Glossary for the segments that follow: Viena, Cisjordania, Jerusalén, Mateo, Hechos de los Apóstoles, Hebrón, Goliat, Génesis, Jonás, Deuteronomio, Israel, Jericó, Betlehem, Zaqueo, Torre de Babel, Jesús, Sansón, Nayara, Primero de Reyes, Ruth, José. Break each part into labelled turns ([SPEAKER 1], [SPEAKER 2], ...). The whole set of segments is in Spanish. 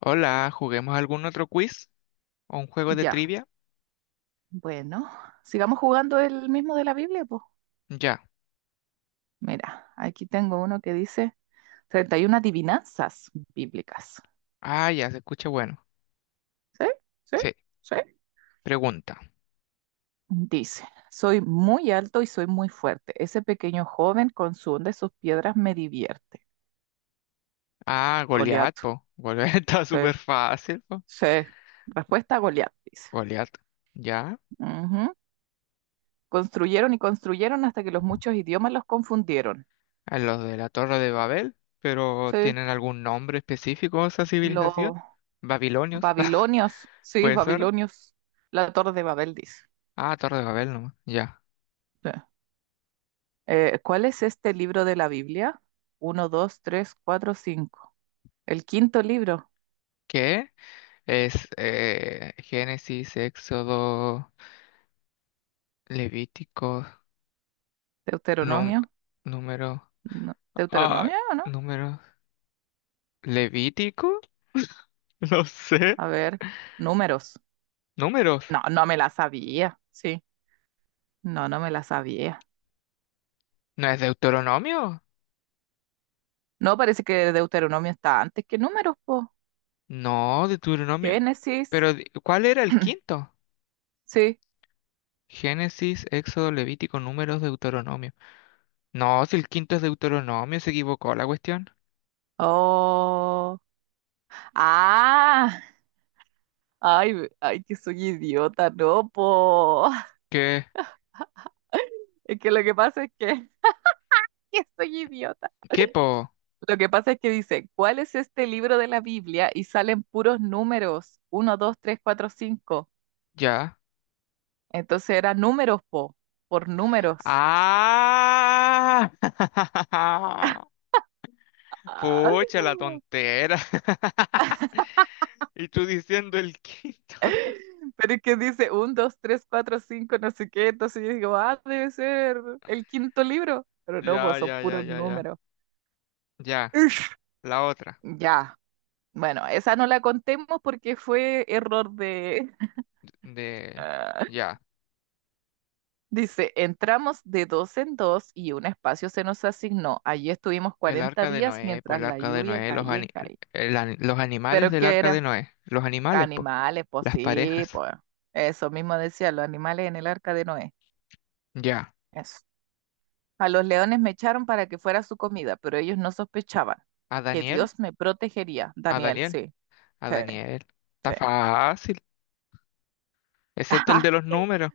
[SPEAKER 1] Hola, ¿juguemos algún otro quiz o un juego de
[SPEAKER 2] Ya,
[SPEAKER 1] trivia?
[SPEAKER 2] bueno, sigamos jugando el mismo de la Biblia, pues.
[SPEAKER 1] Ya.
[SPEAKER 2] Mira, aquí tengo uno que dice 31 adivinanzas bíblicas.
[SPEAKER 1] Ah, ya se escucha bueno.
[SPEAKER 2] ¿Sí? ¿Sí?
[SPEAKER 1] Sí.
[SPEAKER 2] ¿Sí?
[SPEAKER 1] Pregunta.
[SPEAKER 2] Dice, soy muy alto y soy muy fuerte. Ese pequeño joven con su onda y sus piedras me divierte.
[SPEAKER 1] Ah, Goliat,
[SPEAKER 2] Goliat.
[SPEAKER 1] po. Goliat está
[SPEAKER 2] Sí,
[SPEAKER 1] súper fácil, po.
[SPEAKER 2] sí. Respuesta a Goliat, dice.
[SPEAKER 1] Goliat. Ya.
[SPEAKER 2] Ujú. Construyeron y construyeron hasta que los muchos idiomas los confundieron.
[SPEAKER 1] A los de la Torre de Babel, pero
[SPEAKER 2] Sí,
[SPEAKER 1] ¿tienen algún nombre específico esa
[SPEAKER 2] los
[SPEAKER 1] civilización? Babilonios.
[SPEAKER 2] babilonios. Sí,
[SPEAKER 1] ¿Puede ser?
[SPEAKER 2] babilonios. La Torre de Babel, dice.
[SPEAKER 1] Ah, Torre de Babel nomás. Ya.
[SPEAKER 2] Sí. ¿Cuál es este libro de la Biblia? Uno, dos, tres, cuatro, cinco. El quinto libro,
[SPEAKER 1] ¿Qué? Es Génesis, Éxodo, Levítico, num-
[SPEAKER 2] Deuteronomio.
[SPEAKER 1] número.
[SPEAKER 2] No,
[SPEAKER 1] Ah,
[SPEAKER 2] ¿Deuteronomio o no?
[SPEAKER 1] número. ¿Levítico? No sé.
[SPEAKER 2] A ver, números.
[SPEAKER 1] ¿Números?
[SPEAKER 2] No, no me la sabía. Sí, no, no me la sabía.
[SPEAKER 1] ¿No es Deuteronomio?
[SPEAKER 2] No, parece que Deuteronomio está antes que números, po.
[SPEAKER 1] No, Deuteronomio.
[SPEAKER 2] Génesis.
[SPEAKER 1] Pero, ¿cuál era el quinto?
[SPEAKER 2] Sí.
[SPEAKER 1] Génesis, Éxodo, Levítico, Números, Deuteronomio. No, si el quinto es Deuteronomio, se equivocó la cuestión.
[SPEAKER 2] Oh. Ah. Ay, ay, que soy idiota, no, po.
[SPEAKER 1] ¿Qué?
[SPEAKER 2] Es que lo que pasa es que, que soy idiota.
[SPEAKER 1] ¿Qué po?
[SPEAKER 2] Lo que pasa es que dice, ¿cuál es este libro de la Biblia? Y salen puros números, uno 2 3 4 5.
[SPEAKER 1] Ya.
[SPEAKER 2] Entonces era números, po, por números.
[SPEAKER 1] ¡Ah!
[SPEAKER 2] Ah,
[SPEAKER 1] Pucha, la tontera. Y tú diciendo el quinto.
[SPEAKER 2] pero es que dice 1, 2 3 4 5 no sé qué. Entonces yo digo, ah, debe ser el quinto libro. Pero no,
[SPEAKER 1] Ya,
[SPEAKER 2] pues son
[SPEAKER 1] ya, ya,
[SPEAKER 2] puros
[SPEAKER 1] ya, ya.
[SPEAKER 2] números.
[SPEAKER 1] Ya,
[SPEAKER 2] Ish.
[SPEAKER 1] la otra.
[SPEAKER 2] Ya, bueno, esa no la contemos porque fue error de...
[SPEAKER 1] De, ya,
[SPEAKER 2] Dice, entramos de dos en dos y un espacio se nos asignó. Allí estuvimos
[SPEAKER 1] el
[SPEAKER 2] 40
[SPEAKER 1] arca de
[SPEAKER 2] días
[SPEAKER 1] Noé, pues
[SPEAKER 2] mientras
[SPEAKER 1] el
[SPEAKER 2] la
[SPEAKER 1] arca de
[SPEAKER 2] lluvia
[SPEAKER 1] Noé, los,
[SPEAKER 2] caía y caía.
[SPEAKER 1] el los animales
[SPEAKER 2] ¿Pero
[SPEAKER 1] del
[SPEAKER 2] qué
[SPEAKER 1] arca de
[SPEAKER 2] era?
[SPEAKER 1] Noé, los animales, pues,
[SPEAKER 2] Animales, pues
[SPEAKER 1] las
[SPEAKER 2] sí,
[SPEAKER 1] parejas,
[SPEAKER 2] pues. Eso mismo decía, los animales en el arca de Noé.
[SPEAKER 1] ya,
[SPEAKER 2] Eso. A los leones me echaron para que fuera su comida, pero ellos no sospechaban
[SPEAKER 1] a
[SPEAKER 2] que
[SPEAKER 1] Daniel,
[SPEAKER 2] Dios me protegería.
[SPEAKER 1] a
[SPEAKER 2] Daniel,
[SPEAKER 1] Daniel,
[SPEAKER 2] sí,
[SPEAKER 1] a
[SPEAKER 2] sí,
[SPEAKER 1] Daniel, está
[SPEAKER 2] sí.
[SPEAKER 1] fácil, excepto el de los números,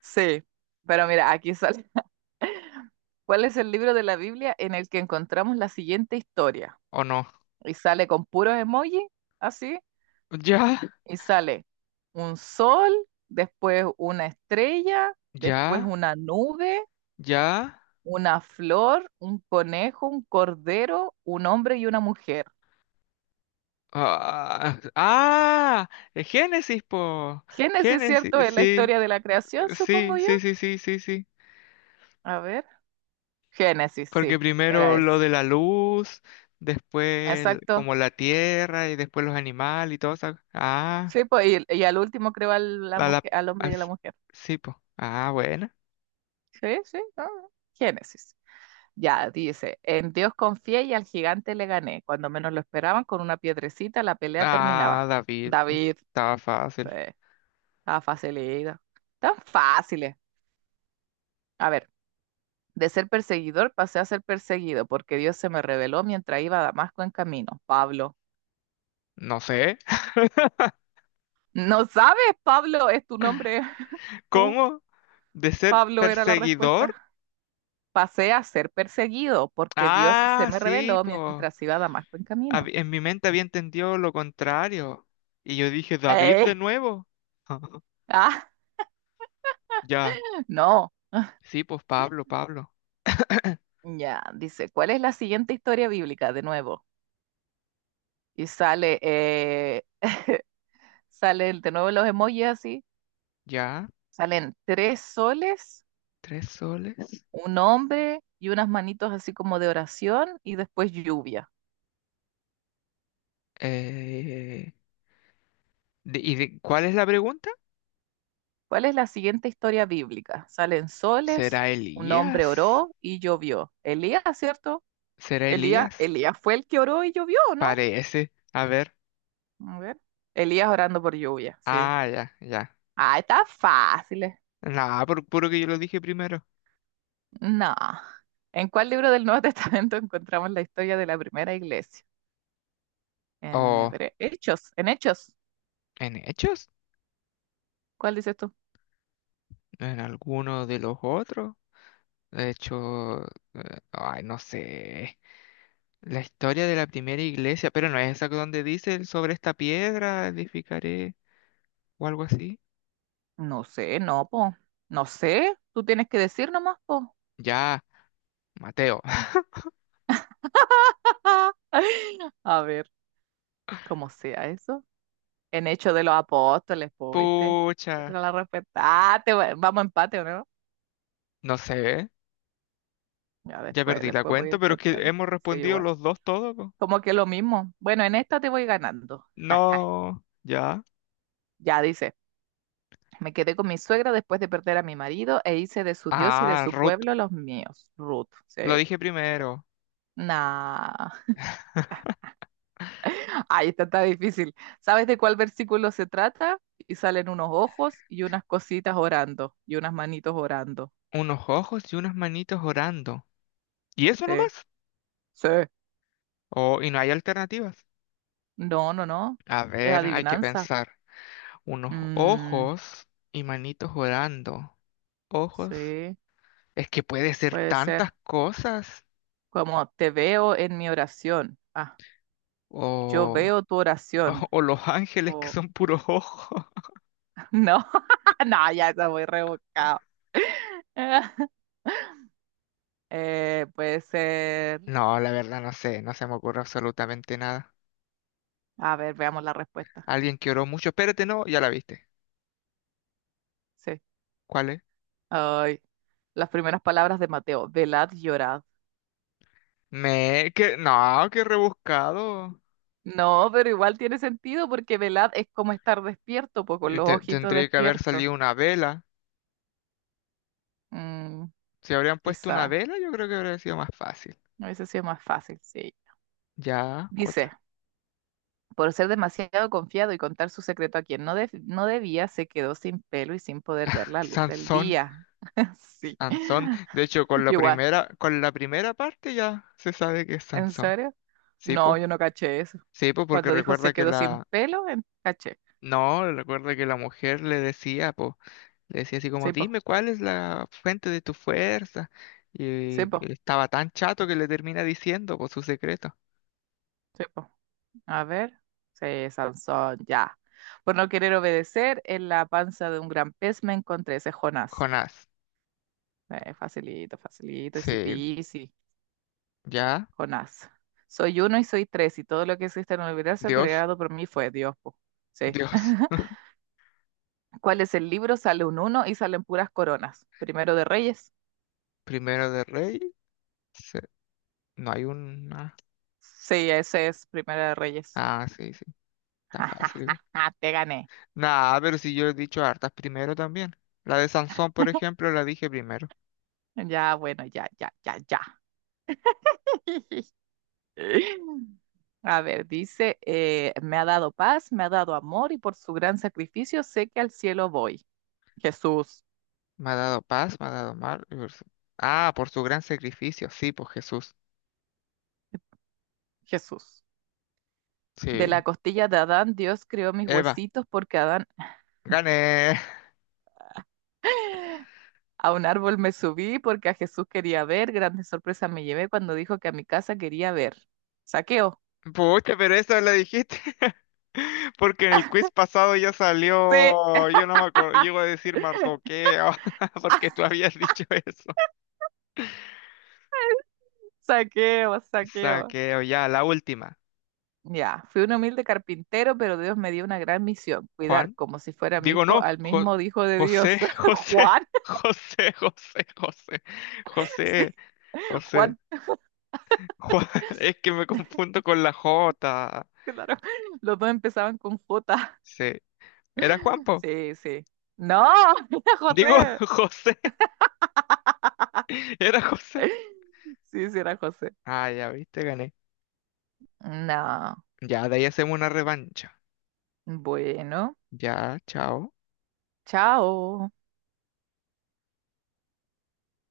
[SPEAKER 2] Sí, pero mira, aquí sale. ¿Cuál es el libro de la Biblia en el que encontramos la siguiente historia?
[SPEAKER 1] ¿o no?
[SPEAKER 2] Y sale con puros emojis, así,
[SPEAKER 1] Ya,
[SPEAKER 2] y sale un sol, después una estrella, después
[SPEAKER 1] ya,
[SPEAKER 2] una nube,
[SPEAKER 1] ya.
[SPEAKER 2] una flor, un conejo, un cordero, un hombre y una mujer.
[SPEAKER 1] Ah, ah, Génesis, po.
[SPEAKER 2] Génesis, ¿cierto?
[SPEAKER 1] Génesis,
[SPEAKER 2] Es la
[SPEAKER 1] sí,
[SPEAKER 2] historia de la creación, supongo
[SPEAKER 1] sí,
[SPEAKER 2] yo.
[SPEAKER 1] sí, sí, sí, sí, sí.
[SPEAKER 2] A ver, Génesis,
[SPEAKER 1] Porque
[SPEAKER 2] sí, era
[SPEAKER 1] primero lo
[SPEAKER 2] ese.
[SPEAKER 1] de la luz, después
[SPEAKER 2] Exacto.
[SPEAKER 1] como la tierra y después los animales y todo eso. Ah,
[SPEAKER 2] Sí, pues, y al último creó la
[SPEAKER 1] la,
[SPEAKER 2] mujer, al hombre y a la
[SPEAKER 1] as-
[SPEAKER 2] mujer.
[SPEAKER 1] sí, pues. Ah, bueno.
[SPEAKER 2] Sí, sí, ah, Génesis. Ya, dice, en Dios confié y al gigante le gané. Cuando menos lo esperaban, con una piedrecita la pelea
[SPEAKER 1] Ah,
[SPEAKER 2] terminaba.
[SPEAKER 1] David, po.
[SPEAKER 2] David,
[SPEAKER 1] Estaba fácil.
[SPEAKER 2] eh, estaba facilita. Tan fáciles. A ver, de ser perseguidor pasé a ser perseguido, porque Dios se me reveló mientras iba a Damasco en camino. Pablo.
[SPEAKER 1] No sé.
[SPEAKER 2] ¿No sabes, Pablo? Es tu nombre. Tú,
[SPEAKER 1] ¿Cómo? ¿De ser
[SPEAKER 2] Pablo, era la
[SPEAKER 1] perseguidor?
[SPEAKER 2] respuesta. Pasé a ser perseguido, porque Dios se
[SPEAKER 1] Ah,
[SPEAKER 2] me
[SPEAKER 1] sí,
[SPEAKER 2] reveló
[SPEAKER 1] pues.
[SPEAKER 2] mientras iba a Damasco en camino.
[SPEAKER 1] En mi mente había entendido lo contrario. Y yo dije, David
[SPEAKER 2] Eh,
[SPEAKER 1] de nuevo.
[SPEAKER 2] ah,
[SPEAKER 1] Ya.
[SPEAKER 2] no.
[SPEAKER 1] Sí, pues Pablo, Pablo.
[SPEAKER 2] Ya, dice, ¿cuál es la siguiente historia bíblica? De nuevo. Y sale, eh, salen de nuevo los emojis así.
[SPEAKER 1] Ya.
[SPEAKER 2] Salen tres soles,
[SPEAKER 1] Tres soles.
[SPEAKER 2] un hombre y unas manitos así como de oración y después lluvia.
[SPEAKER 1] Eh, ¿Y de, cuál es la pregunta?
[SPEAKER 2] ¿Cuál es la siguiente historia bíblica? Salen soles,
[SPEAKER 1] ¿Será
[SPEAKER 2] un hombre
[SPEAKER 1] Elías?
[SPEAKER 2] oró y llovió. Elías, ¿cierto?
[SPEAKER 1] ¿Será
[SPEAKER 2] Elías,
[SPEAKER 1] Elías?
[SPEAKER 2] Elías fue el que oró y llovió, ¿no?
[SPEAKER 1] Parece. A ver.
[SPEAKER 2] A ver. Elías orando por lluvia, sí.
[SPEAKER 1] Ah, ya, ya.
[SPEAKER 2] Ah, está fácil.
[SPEAKER 1] Nada, por puro que yo lo dije primero.
[SPEAKER 2] No. ¿En cuál libro del Nuevo Testamento encontramos la historia de la primera iglesia? En
[SPEAKER 1] ¿O
[SPEAKER 2] Hebre- Hechos, en Hechos.
[SPEAKER 1] en Hechos?
[SPEAKER 2] ¿Cuál dices tú?
[SPEAKER 1] ¿En alguno de los otros? De hecho, ay, no sé. La historia de la primera iglesia, pero no es esa que donde dice el sobre esta piedra edificaré o algo así.
[SPEAKER 2] No sé, no, po. No sé. Tú tienes que decir nomás, po.
[SPEAKER 1] Ya, Mateo.
[SPEAKER 2] A ver, cómo sea eso. En Hechos de los Apóstoles, po, ¿viste? Esa
[SPEAKER 1] Pucha,
[SPEAKER 2] era la respetaste. Vamos a empate, ¿o ¿no?
[SPEAKER 1] no sé.
[SPEAKER 2] Ya
[SPEAKER 1] Ya
[SPEAKER 2] después,
[SPEAKER 1] perdí la
[SPEAKER 2] después voy a
[SPEAKER 1] cuenta,
[SPEAKER 2] ir
[SPEAKER 1] pero es que
[SPEAKER 2] contando.
[SPEAKER 1] hemos
[SPEAKER 2] Sí,
[SPEAKER 1] respondido
[SPEAKER 2] igual.
[SPEAKER 1] los dos todo, po.
[SPEAKER 2] Como que lo mismo. Bueno, en esta te voy ganando.
[SPEAKER 1] No, ya.
[SPEAKER 2] Ya dice. Me quedé con mi suegra después de perder a mi marido e hice de su Dios y de
[SPEAKER 1] Ah,
[SPEAKER 2] su
[SPEAKER 1] Ruth,
[SPEAKER 2] pueblo los míos. Ruth. Sí.
[SPEAKER 1] lo
[SPEAKER 2] Po.
[SPEAKER 1] dije primero.
[SPEAKER 2] Nah. Ahí está, está difícil. ¿Sabes de cuál versículo se trata? Y salen unos ojos y unas cositas orando y unas manitos orando.
[SPEAKER 1] Unos ojos y unas manitos orando. ¿Y eso
[SPEAKER 2] Sí.
[SPEAKER 1] nomás?
[SPEAKER 2] Sí.
[SPEAKER 1] Oh, y no hay alternativas.
[SPEAKER 2] No, no, no.
[SPEAKER 1] A
[SPEAKER 2] Es
[SPEAKER 1] ver, hay que
[SPEAKER 2] adivinanza.
[SPEAKER 1] pensar. Unos
[SPEAKER 2] Mm,
[SPEAKER 1] ojos y manitos orando. Ojos.
[SPEAKER 2] sí,
[SPEAKER 1] Es que puede ser
[SPEAKER 2] puede
[SPEAKER 1] tantas
[SPEAKER 2] ser.
[SPEAKER 1] cosas.
[SPEAKER 2] Como te veo en mi oración. Ah, yo
[SPEAKER 1] O,
[SPEAKER 2] veo tu oración.
[SPEAKER 1] o los ángeles que
[SPEAKER 2] O
[SPEAKER 1] son puros ojos.
[SPEAKER 2] no, no, ya está muy rebuscado. Puede ser.
[SPEAKER 1] No, la verdad no sé, no se me ocurre absolutamente nada.
[SPEAKER 2] A ver, veamos la respuesta.
[SPEAKER 1] Alguien que oró mucho. Espérate, no, ya la viste.
[SPEAKER 2] Sí.
[SPEAKER 1] ¿Cuál es?
[SPEAKER 2] Ay, las primeras palabras de Mateo. Velad, y llorad.
[SPEAKER 1] Me... Que... No, qué rebuscado.
[SPEAKER 2] No, pero igual tiene sentido porque velad es como estar despierto, pues con
[SPEAKER 1] Y
[SPEAKER 2] los ojitos
[SPEAKER 1] tendría que haber
[SPEAKER 2] despiertos.
[SPEAKER 1] salido una vela.
[SPEAKER 2] Mm,
[SPEAKER 1] Si habrían puesto una
[SPEAKER 2] quizá.
[SPEAKER 1] vela, yo creo que habría sido más fácil.
[SPEAKER 2] A veces sí es más fácil, sí.
[SPEAKER 1] Ya,
[SPEAKER 2] Dice,
[SPEAKER 1] otra.
[SPEAKER 2] por ser demasiado confiado y contar su secreto a quien no, no debía, se quedó sin pelo y sin poder ver la luz del
[SPEAKER 1] Sansón,
[SPEAKER 2] día. Sí.
[SPEAKER 1] Sansón. De hecho,
[SPEAKER 2] Igual,
[SPEAKER 1] con la primera parte ya se sabe que es
[SPEAKER 2] ¿en
[SPEAKER 1] Sansón.
[SPEAKER 2] serio?
[SPEAKER 1] ¿Sí,
[SPEAKER 2] No, yo
[SPEAKER 1] po?
[SPEAKER 2] no caché eso.
[SPEAKER 1] Sí, po, porque
[SPEAKER 2] Cuando dijo se
[SPEAKER 1] recuerda que
[SPEAKER 2] quedó sin
[SPEAKER 1] la...
[SPEAKER 2] pelo, caché.
[SPEAKER 1] No, recuerda que la mujer le decía, po, le decía así como,
[SPEAKER 2] Sí, po,
[SPEAKER 1] dime cuál es la fuente de tu fuerza. Y
[SPEAKER 2] sí, po,
[SPEAKER 1] él estaba tan chato que le termina diciendo, por su secreto.
[SPEAKER 2] sí, po. A ver. Sí, Sansón, ya. Por no querer obedecer, en la panza de un gran pez me encontré, ese es Jonás.
[SPEAKER 1] Jonás.
[SPEAKER 2] Facilito, facilito, easy
[SPEAKER 1] Sí,
[SPEAKER 2] peasy,
[SPEAKER 1] ya,
[SPEAKER 2] Jonás. Soy uno y soy tres, y todo lo que existe en el universo
[SPEAKER 1] Dios,
[SPEAKER 2] creado por mí fue Dios, po. Sí.
[SPEAKER 1] Dios.
[SPEAKER 2] ¿Cuál es el libro? Sale un uno y salen puras coronas. Primero de Reyes.
[SPEAKER 1] Primero de Rey, se- no hay una.
[SPEAKER 2] Sí, ese es Primero de Reyes.
[SPEAKER 1] Ah, sí, sí, está fácil igual.
[SPEAKER 2] Te gané.
[SPEAKER 1] Nah, pero si yo he dicho hartas primero también. La de Sansón, por ejemplo, la dije primero.
[SPEAKER 2] Ya, bueno, ya, ya, ya, ya. A ver, dice, me ha dado paz, me ha dado amor y por su gran sacrificio sé que al cielo voy. Jesús,
[SPEAKER 1] Me ha dado paz, me ha dado mal. Y por ah, por su gran sacrificio, sí, por Jesús.
[SPEAKER 2] Jesús. De
[SPEAKER 1] Sí.
[SPEAKER 2] la costilla de Adán, Dios creó mis
[SPEAKER 1] Eva,
[SPEAKER 2] huesitos porque Adán
[SPEAKER 1] gané.
[SPEAKER 2] a un árbol me subí porque a Jesús quería ver. Grande sorpresa me llevé cuando dijo que a mi casa quería ver. Saqueo.
[SPEAKER 1] Pucha, pero eso la dijiste. Porque en el quiz pasado ya
[SPEAKER 2] Sí,
[SPEAKER 1] salió, yo no me acuerdo, llego a decir mardoqueo, porque tú habías dicho eso.
[SPEAKER 2] saqueo, saqueo.
[SPEAKER 1] Saqueo, ya, la última.
[SPEAKER 2] Ya, fui un humilde carpintero, pero Dios me dio una gran misión, cuidar
[SPEAKER 1] Juan,
[SPEAKER 2] como si fuera mi
[SPEAKER 1] digo
[SPEAKER 2] hijo
[SPEAKER 1] no,
[SPEAKER 2] al mismo hijo de Dios.
[SPEAKER 1] José, José,
[SPEAKER 2] Juan,
[SPEAKER 1] José, José, José,
[SPEAKER 2] sí,
[SPEAKER 1] José, José,
[SPEAKER 2] Juan,
[SPEAKER 1] Juan, es que me confundo con la J.
[SPEAKER 2] claro. Los dos empezaban con J.
[SPEAKER 1] Sí, era Juanpo.
[SPEAKER 2] Sí, sí. No, era
[SPEAKER 1] Digo
[SPEAKER 2] José.
[SPEAKER 1] José, era José.
[SPEAKER 2] Sí, sí, era José.
[SPEAKER 1] Ah, ya viste, gané.
[SPEAKER 2] No.
[SPEAKER 1] Ya, de ahí hacemos una revancha.
[SPEAKER 2] Bueno,
[SPEAKER 1] Ya, chao.
[SPEAKER 2] chao.